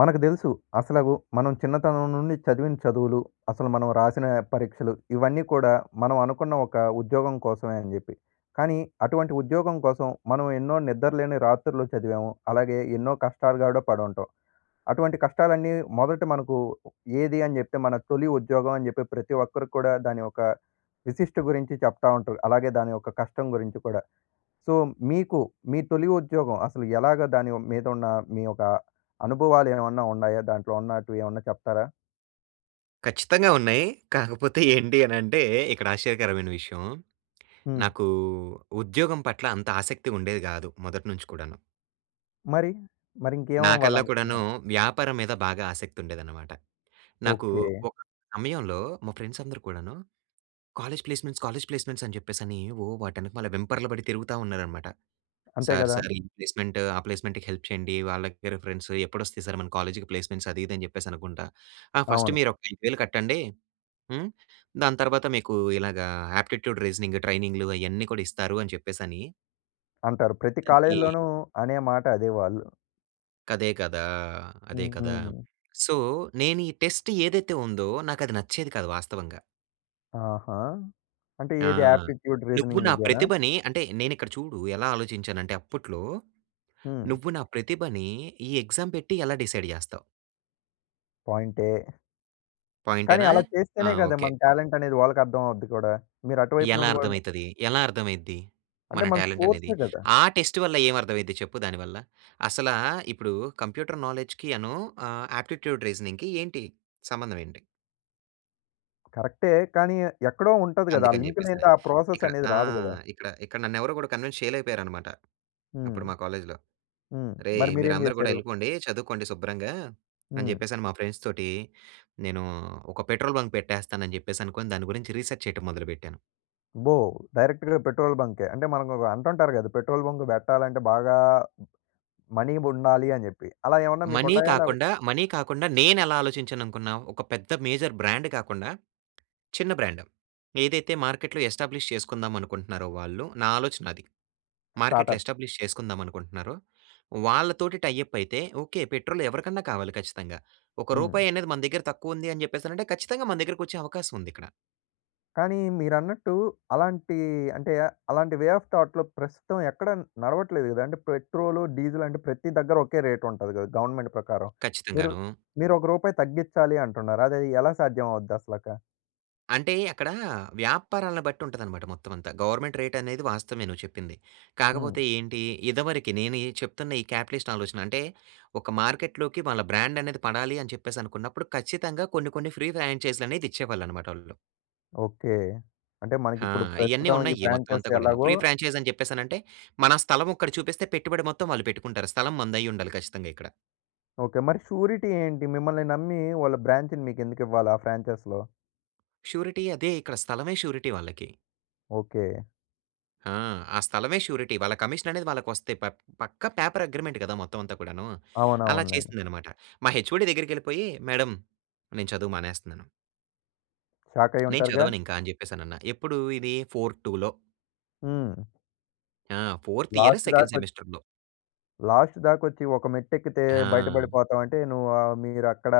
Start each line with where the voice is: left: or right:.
left: మనకు తెలుసు. అసలగు మనం చిన్నతనం నుండి చదివిన చదువులు, అసలు మనం రాసిన పరీక్షలు, ఇవన్నీ కూడా మనం అనుకున్న ఒక ఉద్యోగం కోసమే అని చెప్పి. కానీ, అటువంటి ఉద్యోగం కోసం, మనం ఎన్నో నిద్రలేని రాత్రులు చదివాము. అలాగే ఎన్నో కష్టాలు గూడ పడి ఉంటాం. అటువంటి కష్టాలన్నీ మొదట మనకు ఏది అని చెప్తే, మన తొలి ఉద్యోగం అని చెప్పి ప్రతి ఒక్కరు కూడా దాని యొక్క విశిష్ట గురించి చెప్తా ఉంటారు. అలాగే దాని యొక్క కష్టం గురించి కూడా. సో, మీకు, మీ తొలి ఉద్యోగం అసలు ఎలాగా దాని మీద ఉన్న మీ యొక్క అనుభవాలు ఏమన్నా ఉన్నాయా? దాంట్లో ఉన్నటివి ఏమన్నా చెప్తారా?
right: ఖచ్చితంగా ఉన్నాయి. కాకపోతే ఏంటీ అనంటే, ఇక్కడ ఆశ్చర్యకరమైన విషయం.
left: హ్మ్.
right: నాకు ఉద్యోగం పట్ల అంత ఆసక్తి ఉండేది కాదు. మొదటి నుంచి కూడాను.
left: మరి, మరి ఇంకేం
right: నాకల్లా కూడాను,
left: అవ్వాలనుకున్నారు?
right: వ్యాపారం మీద బాగా ఆసక్తి ఉండేదనమాట. నాకు
left: ఓకే.
right: ఒక సమయంలో మా ఫ్రెండ్స్ అందరూ కూడాను, "కాలేజ్ ప్లేస్మెంట్స్, కాలేజ్ ప్లేస్మెంట్స్ అని చెప్పేసి అని ఓ వాటి వెనకమాల వెంపర్లు పడి తిరుగుతా" ఉన్నారనమాట.
left: అంతే
right: "సర్,
left: కదా!
right: సర్ ఈ ప్లేస్మెంట్, ఆ ప్లేస్మెంట్‌కి హెల్ప్ చేయండి. వాళ్ళకి రిఫరెన్స్ ఎప్పుడు వస్తాయి సర్ మన కాలేజ్‌కి ప్లేస్మెంట్స్" అది, ఇది అని చెప్పేసి అనుకుంటా. ఆ "ఫస్ట్
left: అవును.
right: మీరు ఒక 5000 కట్టండి. హ్మ్. దాని తర్వాత మీకు ఇలాగా ఆప్టిట్యూడ్, రీజనింగ్ ట్రైనింగ్‌లు అయన్నీ కూడా ఇస్తారు" అని చెప్పేసి అని
left: అంటారు. ప్రతి కాలేజ్‌
right: తగ్గేయి.
left: లోను అనే మాట అదే వాళ్ళు.
right: కదే కదా అదే కదా!
left: హుహు.
right: సో, నేని టెస్ట్ ఏదైతే ఉందో నాకది నచ్చేది కాదు వాస్తవంగా.
left: ఆహా! అంటే
right: ఆ!
left: ఏది ఆప్టిట్యూడ్
right: నువ్వు
left: రీజనింగ్‌
right: నా
left: ఇదేనా?
right: ప్రతిభని అంటే నేనిక్కడ చూడు ఎలా ఆలోచించానంటే అప్పట్లో
left: హ్మ్.
right: నువ్వు నా ప్రతిభని ఈ ఎగ్జామ్ పెట్టి ఎలా డిసైడ్ జేస్తావు?
left: పాయింటే. కానీ
right: పాయింటేనా?
left: అలా
right: ఆ!
left: చేస్తేనే గదా
right: ఓకే.
left: మన టాలెంట్ అనేది వాళ్ళకి అర్థం అవుద్ది కూడా. మీరు అటువైపు
right: ఎలా
left: నుండి కూడా
right: అర్థమైతది? ఎలా అర్థమైద్ది?
left: అంటే
right: మన
left: మన
right: టాలెంట్ అనేది.
left: స్కోర్సే గదా!
right: ఆ టెస్ట్ వల్ల ఏమి అర్థమైది చెప్పు దానివల్ల? అసలా ఇప్పుడు కంప్యూటర్ నాలెడ్జ్‌కి అను ఆహ్, ఆప్టిట్యూడ్ రీజనింగ్‌కి ఏంటి సంబంధం ఏంటి?
left: కరెక్టే. కానీ ఎక్కడో ఉంటది గదా! ఆ
right: అందుకని
left: లింక్
right: చెప్పేస‌ని.
left: లేని‌దే ఆ ప్రాసెస్
right: ఇక్కడ
left: అనేది
right: ఆ!
left: రాదు గదా!
right: ఇక్కడ, ఇక్కడ నన్ను ఎవరూ కూడా కన్విన్స్ చేయలేపోయారన్నమాట
left: హ్మ్.
right: అప్పుడు మా కాలేజ్‌లో.
left: హ్మ్.
right: "అరేయ్
left: మరి మీరేం
right: మీరందరూ కూడా
left: చేసారు?
right: వెళ్ళిపోండి చదువుకోండి శుభ్రంగా" అని
left: హ్మ్.
right: చెప్పేసని మా ఫ్రెండ్స్ తోటి నేను ఒక పెట్రోల్ బంక్ పెట్టేస్తానని చెప్పేసి అనుకోని దాని గురించి రిసర్చ్ చేయటం మొదలుపెట్టాను.
left: అబ్బో! డైరెక్ట్‌గా పెట్రోల్ బం‌కే. అంటే మనకు‌క అంటుంటారు గదా! పెట్రోల్ బంక్ పెట్టాలంటే బాగా మనీ ఉండాలి అని చెప్పి. అలా ఏమన్నా మీకు
right: మనీ
left: ఉన్నాయా? లేపో
right: కాకుండా, మనీ కాకుండా నేనెలా ఆలోచించాను అనుకున్నా‌వు. ఒక పెద్ద మేజర్ బ్రాండ్ కాకుండా చిన్న బ్రాండ్ ఏదైతే మార్కెట్‌లో ఎస్టాబ్లిష్ చేసుకుందాం అనుకుంటున్నారో వాళ్ళు నా ఆలోచన అది. మార్కెట్‌లో
left: స్టార్ట్‌అప్.
right: ఎస్టాబ్లిష్ చేసుకుందాం అనుకుంటున్నారో, వాళ్ళతోటి టై అప్ అయితే ఓకే పెట్రోల్ ఎవరికన్నా కావాలి ఖచ్చితంగా. ఒక
left: హ్మ్.
right: రూపాయి అనేది మన దగ్గర తక్కువ ఉంది అని చెప్పేసి అని అంటే ఖచ్చితంగా మన దగ్గరకి వచ్చే అవకాశం ఉంది ఇక్కడ.
left: కానీ మీరన్నట్టు అలాంటి అంటే ఆహ్, అలాంటి వే ఆఫ్ థాట్‌లో ప్రస్తుతం ఎక్కడ నడవట్లేదు గదా! అంటే పెట్రోలు, డీజిలు అంటే ప్రతి దగ్గర ఒకే రేట్ ఉంటది గదా! గవర్నమెంట్ ప్రకారం. మీరు
right: ఖచ్చితంగానూ.
left: మీరు ఒక రూపాయి తగ్గిచ్చాలి అంటున్నారు. అది ఎలా సాధ్యం అవుద్ది అసలక?
right: అంటే అక్కడా వ్యాపారాలను బట్టి ఉంటదన్నమాట మొత్తం అంతా. గవర్నమెంట్ రేట్ అనేది వాస్తవమే నువ్వు చెప్పింది.
left: హ్మ్.
right: కాకపోతే ఏంటి? ఇదివరకి నేను ఈ చెప్తున్న ఈ క్యాపిటలిస్ట్ ఆలోచన. అంటే ఒక మార్కెట్‌లోకి వాళ్ళ బ్రాండ్ అనేది పడాలి అని చెప్పేసి అనుకున్నప్పుడు ఖచ్చితంగా కొన్ని, కొన్ని ఫ్రీ ఫ్రాంచైజ్‌లనేది ఇచ్చేవాళ్ళు అన్నమాట వాళ్ళు.
left: ఓకె. అంటే మనకి
right: ఆ!
left: ఇప్పుడు
right: ఇయన్నీ
left: ప్రస్తుతం ఈ
right: ఉన్నాయి మొత్తం
left: ఫ్రాంచైజ్
right: అంతా కూడాను.
left: ఎలాగో
right: ఫ్రీ ఫ్రాంచైజ్ అని చెప్పేసనంటే, మన స్థలం ఒక్కటి చూపిస్తే పెట్టుబడి మొత్తం వాళ్ళు పెట్టుకుంటారు. స్థలం మనదైయుండాలి ఖచ్చితంగా ఇక్కడ.
left: ఓకే. మరి షూరిటీ ఏంటి? మిమ్మల్ని నమ్మి వాళ్ళ బ్రాంచ్‌ని మీకెందుకివ్వాలి ఆ ఫ్రాంచైజ్‌లో?
right: షూరిటీ అదే ఇక్కడ. స్థలమే షూరిటీ వాళ్ళకి.
left: ఓకె.
right: ఆ! ఆ స్థలమే షూరిటీ వాళ్ళ కమిషన్ అనేది వాళ్ళకొస్తాయి. ప పక్కా పేపర్ అగ్రీమెంట్ కదా! మొత్తం అంతా కూడాను. అలా
left: అవునవునులేండి.
right: చేసిందన్నమాట. మా హెచ్‌ఓడీ దగ్గరికి వెళ్ళిపోయి. మేడం నేను చదువు మానేస్తున్నాను. నేను
left: షాకయ్యుంటారుగా.
right: చదవనింకా అని చెప్పేసనన్నా. ఎప్పుడు ఇది ఫోర్ టూలో.
left: హ్మ్.
right: ఆ! ఫోర్త్ ఇయర్
left: లాస్ట్ దాక
right: సెకండ్
left: కొ
right: సెమిస్టర్‌లో.
left: లాస్ట్ దాకా వచ్చి ఒక మెట్టు ఎక్కితే బయట
right: ఆ!
left: పడిపోతాం అంటే నువ్వు ఆహ్, మీరక్కడ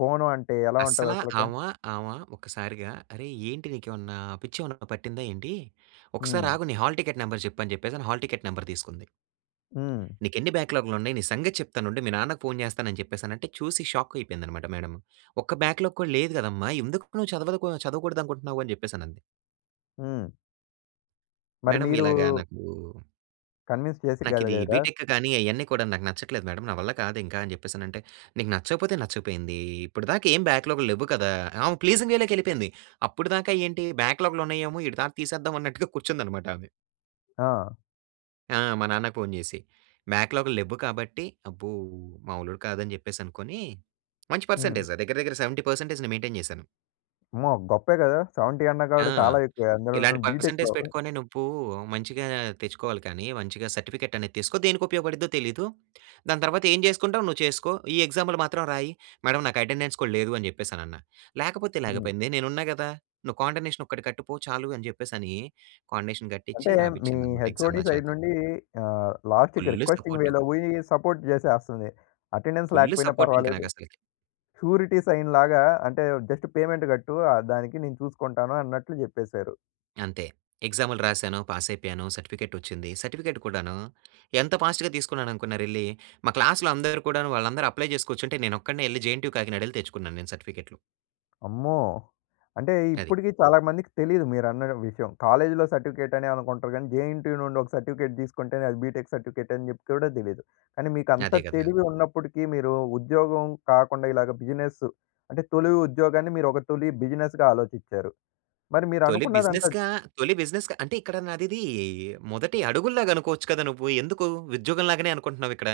left: పోను అంటే ఎలా ఉంటది
right: అస్సలా
left: అసలక?
right: ఆమ, ఆమ ఒక్కసారిగా "అరే! ఏంటి నీకేమన్నా పిచ్చేమన్నా పట్టిందా ఏంటి? ఒక్కసారి
left: హ్మ్.
right: ఆగు, నీ హాల్ టిక్కెట్ నెంబర్ చెప్పు" అని చెప్పేసని హల్ టిక్కెట్ నెంబర్ తీసుకుంది.
left: హ్మ్.
right: "నీకెన్ని బ్యాక్‌లాగ్‌లు ఉన్నాయి. నీ సంగతి చెప్తానుండు మీ నాన్నకు ఫోన్ చేస్తాను" అని చెప్పేసనంటే చూసి షాక్ అయిపోయింది అన్నమాట మేడం. "ఒక్క బ్యాక్‌లాగ్‌ కూడా లేదు కదమ్మా! ఎందుకు నువ్వు చదవదుకు చదవకూడదనుకుంటున్నావు?" అని చెప్పేసనంది.
left: హ్మ్. మరి
right: మేడం
left: మీరు
right: ఇలాగా నాకు
left: కన్విన్స్ చేసి
right: నాకిది
left: గలిగరా?
right: బీటెక్ గాని అయన్ని కూడా నాకు నచ్చట్లేదు మేడం. నా వల్ల కాదు ఇంక అని చెప్పేసనంటే, "నీకు నచ్చకపోతే నచ్చకపోయింది. ఇప్పటి దాకా ఏం బాక్‌లాగ్‌లు లెవ్వు కదా!" ఆమె ప్లీజింగ్ వే‌లోకి వెళ్ళిపోయింది. అప్పటి దాకా ఏంటి? బాక్‌లాగ్‌లు ఉన్నాయేమో, ఈడి తాట తీసేద్దాం అన్నట్టుగా కూర్చుంది అన్నమాట ఆమె.
left: ఆ!
right: ఆ! మా నాన్నకి ఫోన్ చేసి. బాక్‌లాగ్‌లు లెవ్వు కాబట్టి, అబ్బో! మామూలోడు కాదని చెప్పేసనుకోని మంచి
left: హ్మ్.
right: పర్సెంటేజ్ దగ్గర, దగ్గర 70%ని మైంటైన్ చేశాను.
left: అమ్మో! గొప్పే గదా! 70
right: ఆ!
left: అన్నకాడ చాలా ఎక్కువే, అందులోను
right: "ఇలాంటి పర్సెంటేజ్
left: బీటెక్‌లో.
right: పెట్టుకొని నువ్వు మంచిగా తెచ్చుకోవాలి కానీ, మంచిగా సర్టిఫికెట్ అనేది తీసుకో దేనికి ఉపయోగపడుద్దో తెలీదు. దాని తర్వాత ఏం చేసుకుంటావో నువ్వు చేసుకో. ఈ ఎగ్జాములు మాత్రం రాయి." మేడం నాకు అటెండెన్స్ కూడా లేదు అని చెప్పేసని అన్నా. "లేకపోతే
left: హ్మ్.
right: లేకపోయింది. నేను ఉన్నా కదా! నువ్వు కాండోనేషన్ ఒక్కటి కట్టుపో చాలు" అని చెప్పేసని, కాండోనేషన్ కట్టిచ్చి,
left: అంటే, మీ
right: రాపించింది అన్నమాట ఎగ్జామ్
left: హెచ్ఓడి
right: నా
left: సైడ్
right: చేత.
left: నుండి ఆహ్, లాస్ట్‌కి
right: ఫుల్లు
left: రిక్వెస్టింగ్
right: సపోర్టూ!
left: వేలో పోయి సపోర్ట్ చేసేస్తుంది. అటెండెన్స్
right: ఫుల్లు
left: లేకపోయినా
right: సపోర్ట్ ఇంక
left: పర్వాలేదు.
right: నాకసలకి.
left: షూరిటీ సైన్‌లాగా అంటే జస్ట్ పేమెంట్ కట్టు ఆహ్, దానికి నేను చూసుకుంటాను అన్నట్లు చెప్పేశారు.
right: అంతే. ఎగ్సామ్‌లు రాశాను. పాస్ అయిపోయాను. సర్టిఫికేట్ వచ్చింది. సర్టిఫికేట్ కూడాను ఎంత ఫాస్ట్‌గా తీసుకున్నాననుకున్నారెళ్లి? మా క్లాస్‌లో అందరూ కూడాను వాళ్ళందరూ అప్లై చేసి కూర్చుంటే నేనొక్కడినే యెళ్లి జేఎన్‌టీయూ కాకినాడ యెళ్లి తెచ్చుకున్నాను నేను సర్టిఫికేట్‌లు.
left: అమ్మో! అంటే
right: అది.
left: ఇప్పుటికి చాలా మందికి తెలీదు మీరన్న డ విషయం. కాలేజ్‌లో సర్టిఫికేట్ అని అనుకుంటారు. కానీ జేఎన్‌టీయూ నుండి ఒక సర్టిఫికేట్ తీసుకుంటేనే అది బీటెక్ సర్టిఫికేట్ అని జెప్తే గూడా తెలీదు. కానీ మీకు అంత
right: అదే గదా!
left: తెలివి ఉన్నప్పటికీ మీరు ఉద్యోగం కాకుండా ఇలాగా బిజినెస్ అంటే, తొలి ఉద్యోగాన్ని మీరు ఒక తొలి బిజినెస్‌గా ఆలోచిచ్చారు. మరి మీరు
right: తొలి
left: అనుకున్నదంతా
right: బిజినెస్‌గా తొలి బిజినెస్‌గా అంటే ఇక్కడ నాదిది మొదటి అడుగుల్లాగనుకోవచ్చు కదా! నువ్వు. ఎందుకు ఉద్యోగం‌లాగానే అనుకుంటున్నావిక్కడ?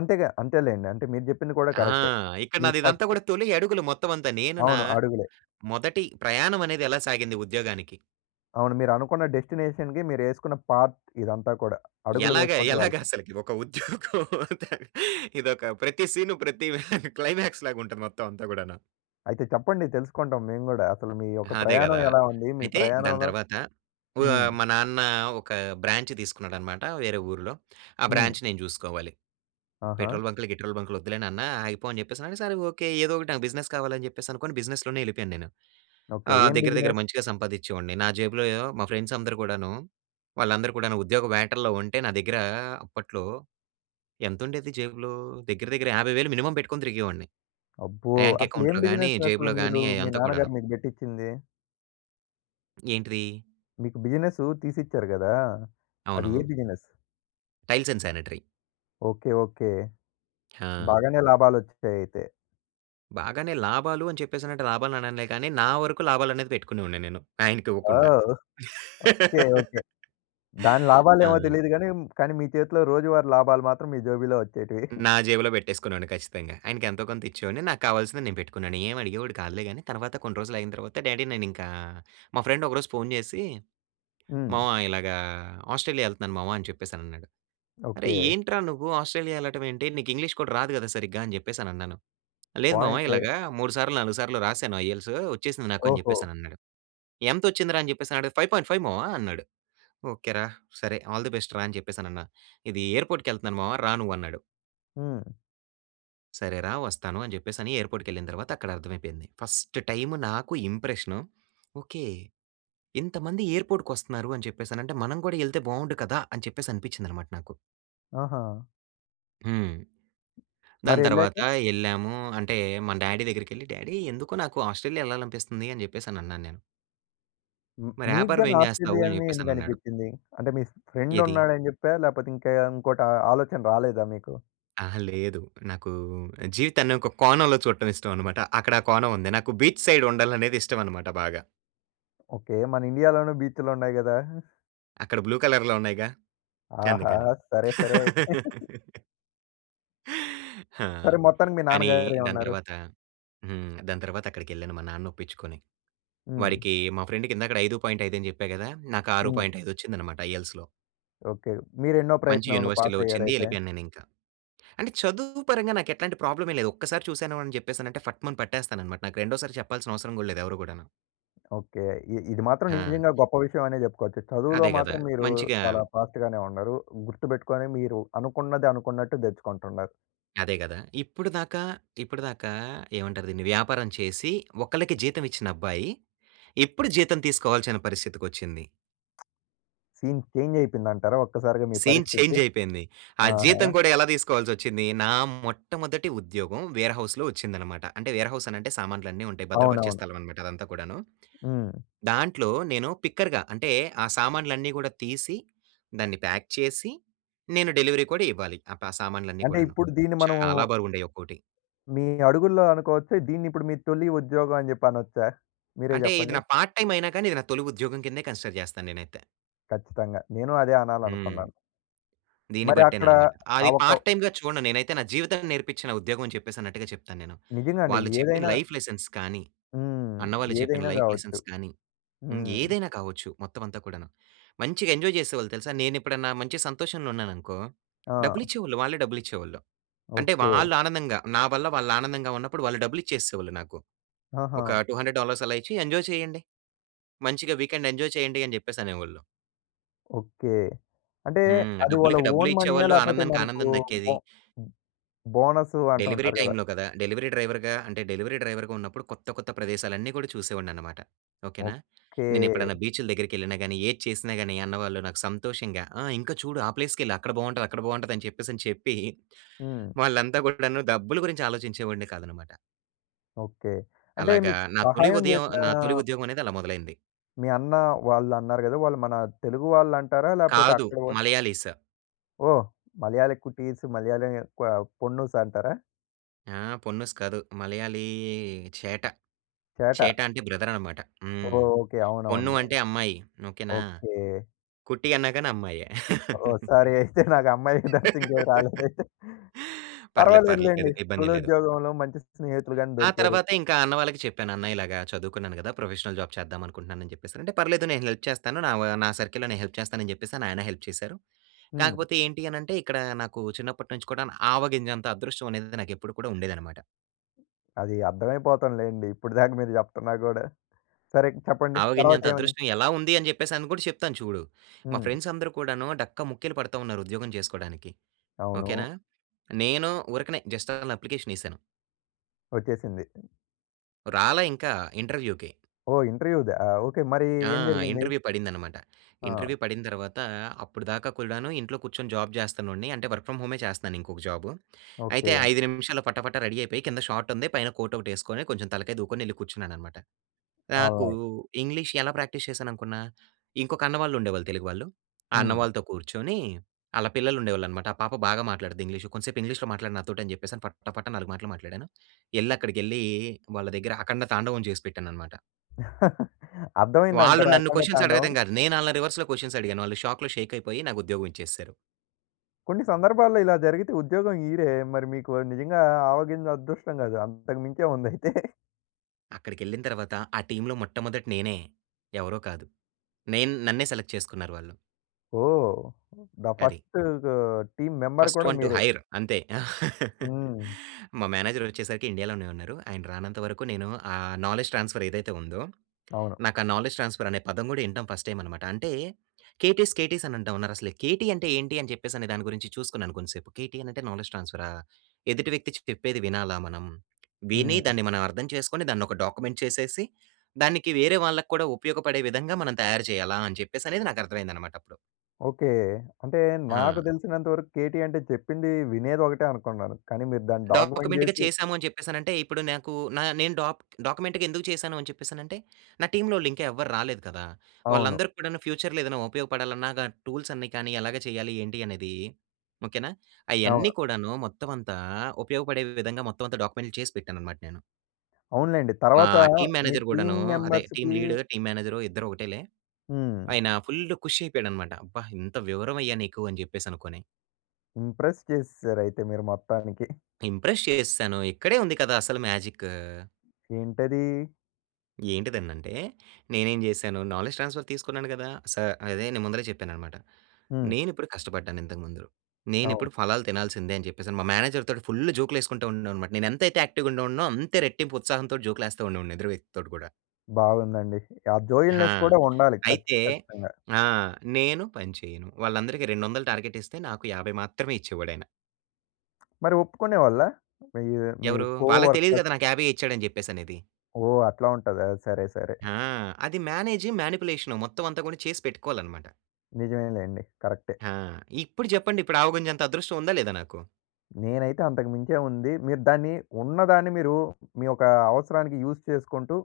left: అంతేగా! అంతేలెండి. అంటే మీరు జెప్పింది కూడా
right: ఆ!
left: కరెక్టే.
right: ఇక్కడ
left: మీ
right: నాది ఇదంతా
left: ఫస్ట్
right: గూడా, తొలి అడుగులు. మొత్తం అంతా నేను నా
left: అవును. అడుగులే.
right: మొదటి ప్రయాణం అనేది ఎలా సాగింది ఉద్యోగానికి?
left: అవును. మీరనుకున్న డెస్టినేషన్‌కి మీరేసుకున్న పాత్ ఇదంతా కూడా. అడుగులు
right: ఎలాగా?
left: వేసుకుంటూ
right: ఎలాగా
left: వెళ్తం.
right: అసలుకి! ఒక ఉద్యోగం. ఇదొక ప్రతి సీన్ ప్రతి క్లైమాక్స్‌లాగా ఉంటది. మొత్తం అంతా గూడాను.
left: అయితే చెప్పండి తెలుసుకుంటాం మేము గూడా? అసలు మీ
right: ఆ!
left: యొక్క
right: అదే
left: ప్రయాణం
right: గదా!
left: ఎలా ఉంది? మీ
right: అయితే దాని
left: ప్రయాణంలో
right: తర్వాత
left: హ్మ్.
right: ఓహ్! మా నాన్న ఒక బ్రాంచ్ తీసుకున్నాడనమాట వేరే ఊరిలో. ఆ
left: హ్మ్.
right: బ్రాంచ్ నేను జూసుకోవాలి.
left: ఆహా!
right: "పెట్రోల్ బంకులు, గిట్రోల్ బంకులు వద్దులే నాన్న ఆగిపో" అని చెప్పేసి అన్నాడు. సరే ఓకే. ఏదో ఒకటి నాకు బిజినెస్ కావాలి అని చెప్పేసనుకోని బిజినెస్‌లోనే వెళ్ళిపోయాను నేను.
left: ఓకే.
right: ఆహ్,
left: ఏం
right: దగ్గర, దగ్గర
left: బిజినెస్?
right: మంచిగా సంపాదిచ్చేవాడిని. నా జేబులో మా ఫ్రెండ్స్ అందరూ గూడాను, వాళ్ళందరూ కూడాను ఉద్యోగ వేటల్లో ఉంటే నా దగ్గర అప్పట్లో ఎంతుండేది జేబులో? దగ్గర, దగ్గర 50,000 మినిమమ్ పెట్టుకొని తిరిగేవాడిని.
left: అబ్బో!
right: బ్యాంక్
left: అసలు ఏం
right: అకౌంట్‌లో గాని,
left: బిజినెస్ అసలు
right: జేబులో గాని
left: మీరు మీ
right: అయ్యంతా కూడాను.
left: నాన్నగారు మీకు పెట్టిచ్చింది?
right: ఏంటిది?
left: మీకు బిజినెస్ తీసిచ్చారు కదా! అది ఏ
right: అవును.
left: Business?
right: Tiles and sanitary.
left: Okay. Okay.
right: ఆ!
left: బాగానే లాభాలు ఒచ్చీసేయి అయితే.
right: బాగానే లాభాలు అని చెప్పేసి అన్నట్టు లాభాలు అననులే కానీ, నా వరకు లాభాలు అనేది పెట్టుకునేవాడిని. నేను ఆయనకివ్వకుండా.
left: ఓహ్! ఓకె. ఓకె. దాని
right: ఆ!
left: లాభాలేమో తెలీదు గాని, కానీ, మీ చేతిలో రోజువారీ లాభాలు మాత్రం మీ జేబులో వచ్చేటివి.
right: నా జేబులో పెట్టేసుకునేవాడిని ఖచ్చితంగా. ఆయనకు ఎంతో కొంత ఇచ్చేవాడిని. నాకు కావాల్సింది నేను పెట్టుకునేవాడిని. ఏమి అడిగేవాడు కాదులే. కానీ తర్వాత కొన్ని రోజులు అయిన తర్వాత, డ్యాడీ! నేనింకా మా ఫ్రెండ్ ఒకరోజు ఫోన్ చేసి,
left: హ్మ్.
right: "మామ !ఇలాగా ఆస్ట్రేలియా వెళ్తున్నాను మామ" అని చెప్పేసి అని అన్నాడు. "అరేయ్!
left: ఓకె.
right: ఏంట్రా నువ్వు ఆస్ట్రేలియా వెళ్ళడం ఏంటి? నీకు ఇంగ్లీష్ కూడా రాదు కదా! సరిగ్గా" అని చెప్పేసని అన్నాను. "లేదు మామ!
left: పాయింటే.
right: ఇలాగా మూడు సార్లు, నాలుగు సార్లు రాశాను ఐఈ‌ఎల్‌టీయెస్ వచ్చేసింది నాకు" అని
left: ఓహో!
right: చెప్పేసనన్నాడు. ఎంత వచ్చిందిరా అని చెప్పేసి అడుగితే, "5.5" మామ" అన్నాడు. "ఓకె రా! సరే, ఆల్ దీ బెస్ట్ రా!" అని చెప్పేసనన్నా. ఇది ఎయిర్‌పోర్ట్‌కకెళ్తన్నాను మామ రా నువ్వు అన్నాడు.
left: హ్మ్.
right: "సరే రా! వస్తాను" అని చెప్పేసి అని ఎయిర్‌పోర్ట్‌కెళ్ళిన తర్వాత అక్కడ అర్థమైపోయింది. ఫస్ట్ టైమ్ నాకు ఇంప్రెషన్. ఓకె. ఇంతమంది ఎయిర్‌పోర్ట్‌కొస్తున్నారు అని చెప్పేసి అనంటే, "మనం కూడా ఎళ్తే బాగుండు కదా!" అని చెప్పేసి అనిపించిందన్నమాట నాకు.
left: ఆహా!
right: హ్మ్. దాని తర్వాత
left: మరెళ్ళాక?
right: యెళ్ళాము. అంటే మన డ్యాడీ దగ్గరికెళ్లి, "డ్యాడీ ఎందుకో నాకు ఆస్ట్రేలియా యెళ్ళాలనిపిస్తుందీ" అని జెప్పేసని అన్నాను నేను.
left: మ్
right: "మరి
left: మీకు
right: యాపారం
left: గాని
right: ఏం జేస్తావు?"
left: ఆస్ట్రేలియా
right: అని
left: అనే
right: జెప్పేసనన్నాడు.
left: ఎందుగనిపిచ్చింది. అంటే మీ స్
right: ఏది?
left: ఫ్రెండున్నాడని జెప్పా? లేపోతే ఇంక ఇంకోటి ఆలోచన రాలేదా మీకు?
right: అహా! లేదు. నాకూ జీవితాన్ని ఒక కోణంలో చూడటం ఇష్టమనమాట. అక్కడా కోణం ఉంది. నాకు బీచ్ సైడ్ ఉండాలనేది ఇష్టమనమాట బాగా.
left: ఓకె. మన ఇండియా లోను బీచ్‌లున్నాయి గదా!
right: అక్కడ బ్లూ కలర్‌లో ఉన్నాయిగా.
left: ఆహా!
right: అందుకని.
left: సరే, సరే. అయి
right: ఆ!
left: సరే! మొత్తానికి మీ
right: కానీ దాని
left: నాన్నగారేమన్నారు?
right: తర్వాత హ్మ్. దాని తర్వాత అక్కడికెళ్ళాను మా నాన్ననొప్పిచ్చుకొని.
left: హ్మ్.
right: వాడికీ మా ఫ్రెండ్‌కి ఇందాకడ 5.5 అని జెప్పా గదా! నాకు ఆరూ
left: హ్మ్.
right: పాయింట్ ఐదు వచ్చిందనమాట ఐఎల్స్‌లో.
left: ఓకె. మీరు ఎన్నో
right: మంచి
left: ప్రయత్నం‌లో
right: యూనివర్సిటీలో వచ్చింది.
left: పాసయ్యారయితే?
right: యెళ్ళిపోయాను నేనింకా. అంటే చదువు పరంగా నాకెట్లాంటి ప్రాబ్లమే లేదు. ఒక్కసారి చూసాను అని జెప్పేసానంటే, ఫట్ మని పట్టేస్తాననమాట. నాకు రెండోసారి చెప్పాల్సినవసరం గూడా లేదు ఎవరు గూడాను.
left: ఓకె. ఇ ఇది మాత్రం
right: ఆ!
left: నిజంగా గొప్ప విషయమనే జెప్పుకోచ్చు. చదువులో
right: అదే గదా!
left: మాత్రం మీరూ
right: మంచిగా
left: చాలా ఫాస్ట్‌గానే ఉన్నరూ. గుర్తుబెట్టుకొని మీరు అనుకున్నది అనుకున్నట్టు దెచ్చుకుంటున్నారు.
right: అదే గదా! ఇప్పుడు దాకా, ఇప్పడిదాకా ఏమంటారు దీన్ని వ్యాపారం చేసి, ఒకళ్ళకి జీతం ఇచ్చిన అబ్బాయి ఇప్పుడు జీతం తీసుకోవాల్సిన పరిస్థితికొచ్చింది.
left: Scene change అయిపోయిందంటారా? ఒక్కసారిగా మీ
right: సీన్
left: పరిస్థితి.
right: చేంజ్ అయిపోయింది. ఆ
left: ఆహా!
right: జీతం కూడా ఎలా తీసుకోవాల్సొచ్చింది? నా మొట్టమొదటి ఉద్యోగం వేర్ హౌస్‌లో వచ్చిందన్నమాట. అంటే వేర్ హౌస్ అని అంటే సామాన్లన్నీ ఉంటాయి. భద్రపరిచే
left: అవునవును.
right: స్థలం అన్నమాట అదంతా కూడాను.
left: హ్మ్.
right: దాంట్లో నేను పిక్కర్‌గా అంటే ఆ సామాన్లన్నీ గూడా తీసి దాన్ని ప్యాక్ చేసి నేను డెలివరీ కూడా ఇవ్వాలి. ఆ! ప సామాన్లన్నీ
left: అంటే
right: కూడాను.
left: ఇప్పుడు దీన్ని మనము
right: చాలా బరువుండేయి ఒక్కోటి.
left: మీ అడుగుల్లో అనుకోవచ్చా? దీన్ని ఇప్పుడు మీ తొలి ఉద్యోగం అని జెప్పి అనొచ్చా మీరే
right: అంటే ఇది
left: జెప్పండి?
right: నా పార్ట్‌టైం అయినా కానీ, ఇది నా తొలి ఉద్యోగం కిందే కన్సిడర్ చేస్తాను నేనైతే.
left: ఖచ్చితంగా! నేనూ అదే
right: హ్మ్.
left: అనాలనుకున్నాను.
right: దీన్ని
left: మరి అక్కడ
right: బట్టేననమాట.
left: ఆ
right: అది
left: ఒక
right: పార్ట్‌ టైమ్‌గా చూడను. నేనైతే నా జీవితాన్ని నేర్పించిన ఉద్యోగం అని చెప్పేసి అన్నట్టుగా చెప్తాను నేను.
left: నిజంగా అండి.
right: వాళ్ళు చెప్పిన
left: ఏదైనా
right: లైఫ్ లెసన్స్ కానీ,
left: హ్మ్.
right: అన్న వాళ్ళు చెప్పిన
left: ఏదైనా
right: లైఫ్
left: గావచ్చు.
right: లెసన్స్ కానీ
left: హ్మ్.
right: ఇంగేదైనా కావచ్చు మొత్తం అంతా కూడాను. మంచిగా ఎంజాయ్ చేసేవాళ్ళు తెలుసా? నేనెప్పుడన్నా మంచి సంతోషంలో ఉన్నాననుకో
left: ఆ!
right: డబ్బులిచ్చేవాళ్ళు. వాళ్ళే డబ్బులిచ్చేవాళ్ళు. అంటే
left: ఓకే.
right: వాళ్ళు ఆనందంగా, నా వల్ల వాళ్ళు ఆనందంగా ఉన్నప్పుడు వాళ్ళు డబ్బులిచ్చేసేసేవాళ్ళు నాకు. ఒక
left: ఆహా!
right: 200 డాలర్స్ అలా ఇచ్చి ఎంజాయ్ చేయండి. మంచిగా వీకెండ్ ఎంజాయ్ చేయండి అని జెప్పేసి అనేవాళ్ళు.
left: ఓకె. అంటే
right: హ్మ్.
left: అది వాళ్ళ
right: డబ్బులకి డబ్బులె
left: ఓన్ మనీయా?
right: ఇచ్చేవాళ్ళు,
left: లేపోతే
right: ఆనందానికి
left: మనకు
right: ఆనందం దక్కేది.
left: బో హ్మ్. బోనస్
right: డెలివరీ
left: అంటుంటారు గదా!
right: టైమ్‌లో గదా! డెలివరీ డ్రైవర్‌గా అంటే డెలివరీ డ్రైవర్‌గా ఉన్నప్పుడు కొత్త, కొత్త ప్రదేశాలన్నీ గూడా చూసేవాడిని అన్నమాట. ఓకే‌నా!
left: ఓకె.
right: నేనెప్పుడన్నా బీచ్‌లు దగ్గరికి ఎళ్ళినా గానీ, ఏది చేసినా గాని అన్నవాళ్ళు నాకు సంతోషంగా "ఆ! ఇంకా చూడు ఆ ప్లేస్‌కెళ్ళు అక్కడ బాగుంటది అక్కడ బాగుంటది." అని చెప్పేసి అని చెప్పి
left: హ్మ్.
right: వాళ్ళంతా గూడాను డబ్బులు గురించి ఆలోచించేవాడినె కాదన్నమాట.
left: ఓకె. అంటే
right: అలాగా
left: మీకు
right: నా తొలి
left: సహాయం
right: ఉదయం
left: జెసినా
right: నా తొలి ఉద్యోగం అనేది అలా మొదలైంది.
left: మీ అన్న వాళ్ళు అన్నారు గదా! వాళ్ళు మన తెలుగు వాళ్ళు అంటారా? లేపోతే
right: కాదు
left: అక్కడ వ
right: మలయాళీ‌స్.
left: ఓహ్! మలయా‌ళి కుటీస్, మలయాళం ఎక్కువ పొన్నూస్ అంటారా?
right: ఆ! పొన్నుస్ కాదు. మలయాళీ చేట. చేట
left: చేట.
right: అంటే బ్రదర్ అనమాట.
left: ఓహ్!
right: హ్మ్.
left: ఓకె.
right: పొన్ను
left: అవునవును‌లే.
right: అంటే అమ్మాయి. ఓకే‌నా!
left: ఓకె.
right: కుట్టి అన్నాగాని అమ్మాయే.
left: ఓహ్! సారీ అయితే నాకు అమ్మాయి తాపితే ఇంకేది రాలేదు అయితే.
right: పర్లేదు, పర్లేదు.
left: పర్వాలేదులెండి.
right: ఇబ్బం‌దేం
left: తొలి
right: లేదు.
left: ఉద్యోగంలో మంచి స్నేహితులు గాని
right: ఆ!
left: దొరికారు.
right: తర్వాత ఇంకా అన్న వాళ్ళకి చెప్పాను. "అన్న ఇలాగ చదువుకున్నాను గదా! ప్రొఫెషనల్ జాబ్ చేద్దాం అనుకుంటున్నాను." అని జెప్పేసి అని అంటే. పర్లేదు నేను హెల్ప్ చేస్తాను నా‌వ నా సర్కిల్‌లో నేను హెల్ప్ చేస్తాను. అని జెప్పే‌స‌ని ఆయన హెల్ప్ చేసారు.
left: హ్మ్.
right: కాకపోతే ఏంటి అనంటే ఇక్కడ నాకు చిన్నప్పటినుంచి కూడా‌ను, ఆవగింజంత అదృష్టం అనేది నాకు ఎప్పుడు కూడా ఉండేది అన్నమాట.
left: అది అర్థంమైపోతుందిలెండి. ఇప్పుడి దాక మీరు జెప్తున్నా గూడా సరే చెప్పండి. తర్వాత
right: ఆవగింజంత
left: ఏమైంది?
right: అదృష్టం ఎలా ఉంది? అని జెప్పేసని గూడా చెప్తాను చూడు. మా
left: హ్మ్.
right: ఫ్రెండ్స్ అందరూ కూడాను డక్కా ముక్కీలు పడుతాఉన్నారు ఉద్యోగం చేసుకోడానికి. ఓకే‌నా!
left: అవును.
right: నేను ఊరకనే జస్ట్ అలా అప్లికేషనేశాను.
left: వచ్చేసింది.
right: రాలా ఇంకా ఇంటర్వ్యూకి.
left: ఓహ్! ఇంటర్వ్యూదా ఆ! ఓకే. మరి
right: ఆ!
left: ఏం జరిగింది?
right: ఇంటర్వ్యూ పడిందనమాట.
left: ఆ!
right: ఇంటర్వ్యూ పడిన తర్వాత అప్పుడిదాకా కూడాను ఇంట్లో కూర్చొని జాబ్ జేస్తున్నోడిని అంటే వర్క్ ఫ్రమ్ హోమే చేస్తున్నాను ఇంకొక జాబు. అయితే
left: ఓకే.
right: 5 నిమిషాల్లో పటా పటా రెడీ అయిపోయి కింద షార్ట్ ఉంది పైన కోట్ ఒకటి వేసుకొని కొంచెం తలకాయి దువ్వుకొని యెళ్ళి కూర్చున్నానన్నమాట. నాకు
left: ఆన్లైన్.
right: ఇంగ్లీష్ ఎలా ప్రాక్టీస్ చేశాననుకున్నా? ఇంకొక అన్న వాళ్ళు ఉండేవాళ్ళు తెలుగు వాళ్ళు. ఆ అన్న
left: హ్మ్.
right: వాళ్ళతో కూర్చొని ఆళ్ళ పిల్లలు ఉండేవాళ్ళనమాట. ఆ పాప బాగా మాట్లాడుద్ది ఇంగ్లీషు. కొంసేపు ఇంగ్లీష్‌లో మాట్లాడు నాతోటి అని చెప్పేసని పట్టా పట్టా నాలుగు మాటలు మాట్లాడాను. యెళ్లి అక్కడికెళ్లి వాళ్ళ దగ్గర అఖండ తాండవం జేసి పెట్టానన్నమాట. వాళ్ళు
left: అర్థమయిందంటారా
right: నన్ను
left: అఖండ
right: క్వషన్స్
left: తాండవం?
right: అడగతం కాదు. నేనాళ్ళని రివర్స్‌లో క్వషన్ అడిగాను. వాళ్ళు షాక్‌లో షేక్ అయిపోయి నాకు ఉద్యోగం ఇచ్చేసారు.
left: కొన్ని సందర్భాల్లో ఇలా జరిగితే ఉద్యోగం ఇయ్యరే? మరి మీకు నిజంగా ఆవగింజ అదృష్టం కాదు. అంతకు మించే ఉందయితే.
right: అక్కడికెళ్ళిన తర్వాత ఆ టీమ్‌లో మొట్టమొదటి నేనే ఎవరో కాదు. నేను నన్నే సెలెక్ట్ చేసుకున్నారు వాళ్ళు.
left: ఓహ్! ద
right: అది.
left: ఫస్ట్ గ టీం మెంబర్
right: ఫస్ట్
left: కూడా
right: వన్ టు
left: మీరే.
right: హైర్ అంతే!
left: హ్మ్.
right: మా మేనేజర్ వచ్చేసరికి ఇండియాలోనే ఉన్నారు. ఆయన రానంత వరకు నేను ఆ నాలెడ్జ్ ట్రాన్స్ఫర్ ఏదైతే ఉందో,
left: అవును.
right: నాకు ఆ నాలెడ్జ్ ట్రాన్స్ఫర్ అనే పదం గూడా వినటం ఫస్ట్ టైమ్ అనమాట. అంటే కేటీస్ కేటీస్ అని అంటా ఉన్నారసలు కేటీ అంటే ఏంటి? అని చెప్పేసని దాని గురించి చూసుకున్నాను కొంతసేపు. కేటీ అంటే నాలెడ్జ్ ట్రాన్స్ఫరా! ఎదుటి వ్యక్తి చెప్పేది వినాలా మనం. విని
left: హ్మ్.
right: దాన్ని మనం అర్థం చేసుకొని దాన్ని ఒక డాక్యుమెంట్ చేసేసి, దానికి వేరే వాళ్ళక్కూడా ఉపయోగపడే విధంగా మనం తయారు చేయాలా అని చెప్పేసి అనేది నాకు అర్థం అయిందనమాటప్పుడు.
left: ఓకే. అంటే నాకు
right: ఆ!
left: తెలిసినంత వరకు కేటీ అంటే చెప్పింది వినేదొకటే అనుకున్నాను. కానీ మీరు దాన్ని డాక్యుమెంట్
right: డాక్యుమెంట్‌గా
left: జేసి
right: చేసాము అని చెప్పేసనంటే ఇప్పుడు నాకు నా నేను డాక్ డాక్యుమెంట్‌గా ఎందుకు చేశాను? అని చెప్పేసననంటే నా టీమ్‌లోళ్ళు ఇంకా ఎవ్వరు రాలేదు కదా!
left: అవును.
right: వాళ్ళందరికి కూడాను ఫ్యూచర్‌లో ఏదైనా ఉపయోగపడాలన్న గ టూల్స్ అన్ని కానీ ఎలాగ చేయాలి? ఏంటి? అనేది ఓకెనా! అయన్నీ
left: అవును.
right: కూడాను మొత్తం అంతా ఉపయోగపడే విధంగా మొత్తం అంతా డాక్యుమెంట్‌లు చేసి పెట్టాననమాట నేను.
left: అవునులెండి.
right: మా
left: తర్వాత
right: టీం
left: మీ
right: మేనేజర్
left: టీం
right: గూడాను అదే టీం
left: మెంబర్స్‌కి
right: లీడర్, టీం మేనేజరు ఇద్దరు ఒకటేలే.
left: హ్మ్.
right: ఆయన ఫుల్లు ఖుషి అయిపోయాడనమాట. అబ్బా! ఎంత వివరమయ్యా నీకు అని జెప్పేసనుకొని.
left: ఇంప్రెస్ చేసేసారు అయితే మీరు మొత్తానికి.
right: ఇంప్రెస్ చేసేశాను. ఇక్కడే ఉంది కదా! అసలు మ్యాజిక్.
left: ఏంటది?
right: ఏంటిదనంటే, నేనేం చేశాను? నాలెడ్జ్ ట్రాన్స్‌ఫర్ తీసుకున్నాను కదా! స అదే నేను ముందలే చెప్పాను అన్నమాట.
left: హ్మ్.
right: నేను ఇప్పుడు కష్టపడ్డాను ఇంతకు ముందు. నేను
left: అవును.
right: ఇప్పుడు ఫలాలు తినాల్సిందే అని చెప్పేసి, అని మా మేనేజర్ తోటి ఫుల్ జోక్‌లు వేసుకుంటూ ఉండే వాణ్ని అన్నమాట. నేను ఎంతైతే యాక్టివ్‌గా ఉండేవాడినో, అంతే రెట్టింపు ఉత్సాహంతో జోక్‌లు వేస్తూ ఉండేవాడిని ఎదురు వ్యక్తి తోటి కూడా.
left: బాగుందండి. ఆ
right: ఆ!
left: జోయల్నెస్ కూడా ఉండాలి. కచ్
right: అయితే
left: ఖచ్చితంగా.
right: ఆ! నేను పని చేయను. వాళ్ళందరికి, 200 టార్గెట్ ఇస్తే, నాకు 50 మాత్రమే ఇచ్చేవాడు ఆయన.
left: మరి ఒప్పుకునేవాళ్ళ? ఇ మీ
right: ఎవరు? వాళ్ళకి తెలీదు
left: కోవర్కర్స్?
right: కదా! నాకు యాభైయ్యే ఇచ్చాడు అని చెప్పేసి అనేది.
left: ఓహ్! అట్లా ఉంటదా? సరే, సరే.
right: ఆ! అది మేనేజ్, మానిప్యులేషన్ మొత్తం అంతా కూడా చేసి పెట్టుకోవాలి అన్నమాట.
left: నిజమేలెండి, కరెక్టే.
right: ఆ! ఇప్పుడు చెప్పండి. ఇప్పుడు ఆవు గుంజ అంత అదృష్టం ఉందా లేదా నాకు?
left: నేనైతే అంతకు మించే ఉంది. మీరు దాన్ని, ఉన్నదాన్ని మీరు మీ యొక్క అవసరానికి యూజ్ చేసుకుంటూ,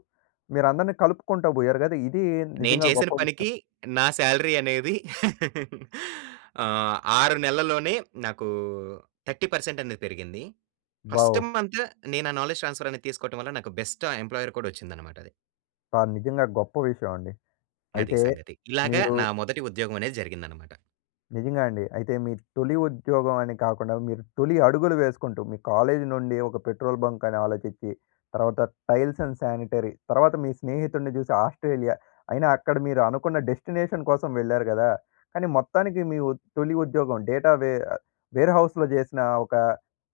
left: మీరందరినీ కలుపుకుంటా పోయారు కదా! ఇది
right: నేను
left: నిజంగా
right: చేసిన
left: గొప్ప విషయం.
right: పనికి, నా సాలరీ అనేది ఆహ్, 6 నెల్లలోనే నాకు, 30% అనేది పెరిగింది. ఫస్ట్
left: బావ్
right: మంత్, నేను ఆ నాలెడ్జ్ ట్రాన్స్ఫర్ అనేది తీసుకోవటం వల్ల నాకు బెస్ట్ ఆ ఎంప్లాయర్ కూడా వచ్చింది అన్నమాట అది.
left: కాద్ నిజంగా గొప్ప విషయమండి.
right: అది
left: అయితే,
right: సంగతి. ఇలాగ
left: మీరు
right: నా మొదటి ఉద్యోగం అనేది జరిగిందన్నమాట.
left: నిజంగా అండి. అయితే మీ తొలి ఉద్యోగం అని కాకుండా, మీరు తొలి అడుగులు వేసుకుంటూ, మీ కాలేజీ నుండి ఒక పెట్రోల్ బంక్ అని ఆలోచిచ్చి, తర్వాత టైల్స్ అండ్ శానిటరీ తర్వాత మీ స్నేహితుడిని చూసి ఆస్ట్రేలియా. అయినా అక్కడ మీరు అనుకున్న డెస్టినేషన్ కోసం వెళ్లారు కదా! కానీ మొత్తానికి మీ ఉ తొలి ఉద్యోగం డేటా వే ఆహ్, వేర్‌హౌస్‌లో చేసినా ఒక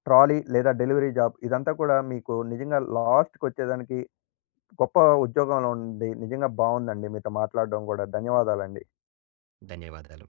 left: ట్రాలీ లేదా డెలివరీ జాబ్ ఇదంతా కూడా మీకు నిజంగా లాస్ట్‌కి వచ్చేదానికి, గొప్ప ఉద్యోగంలో ఉండి, నిజంగా బాగుందండి మీతో మాట్లాడడం కూడా. ధన్యవాదాలండి.
right: ధన్యవాదాలు.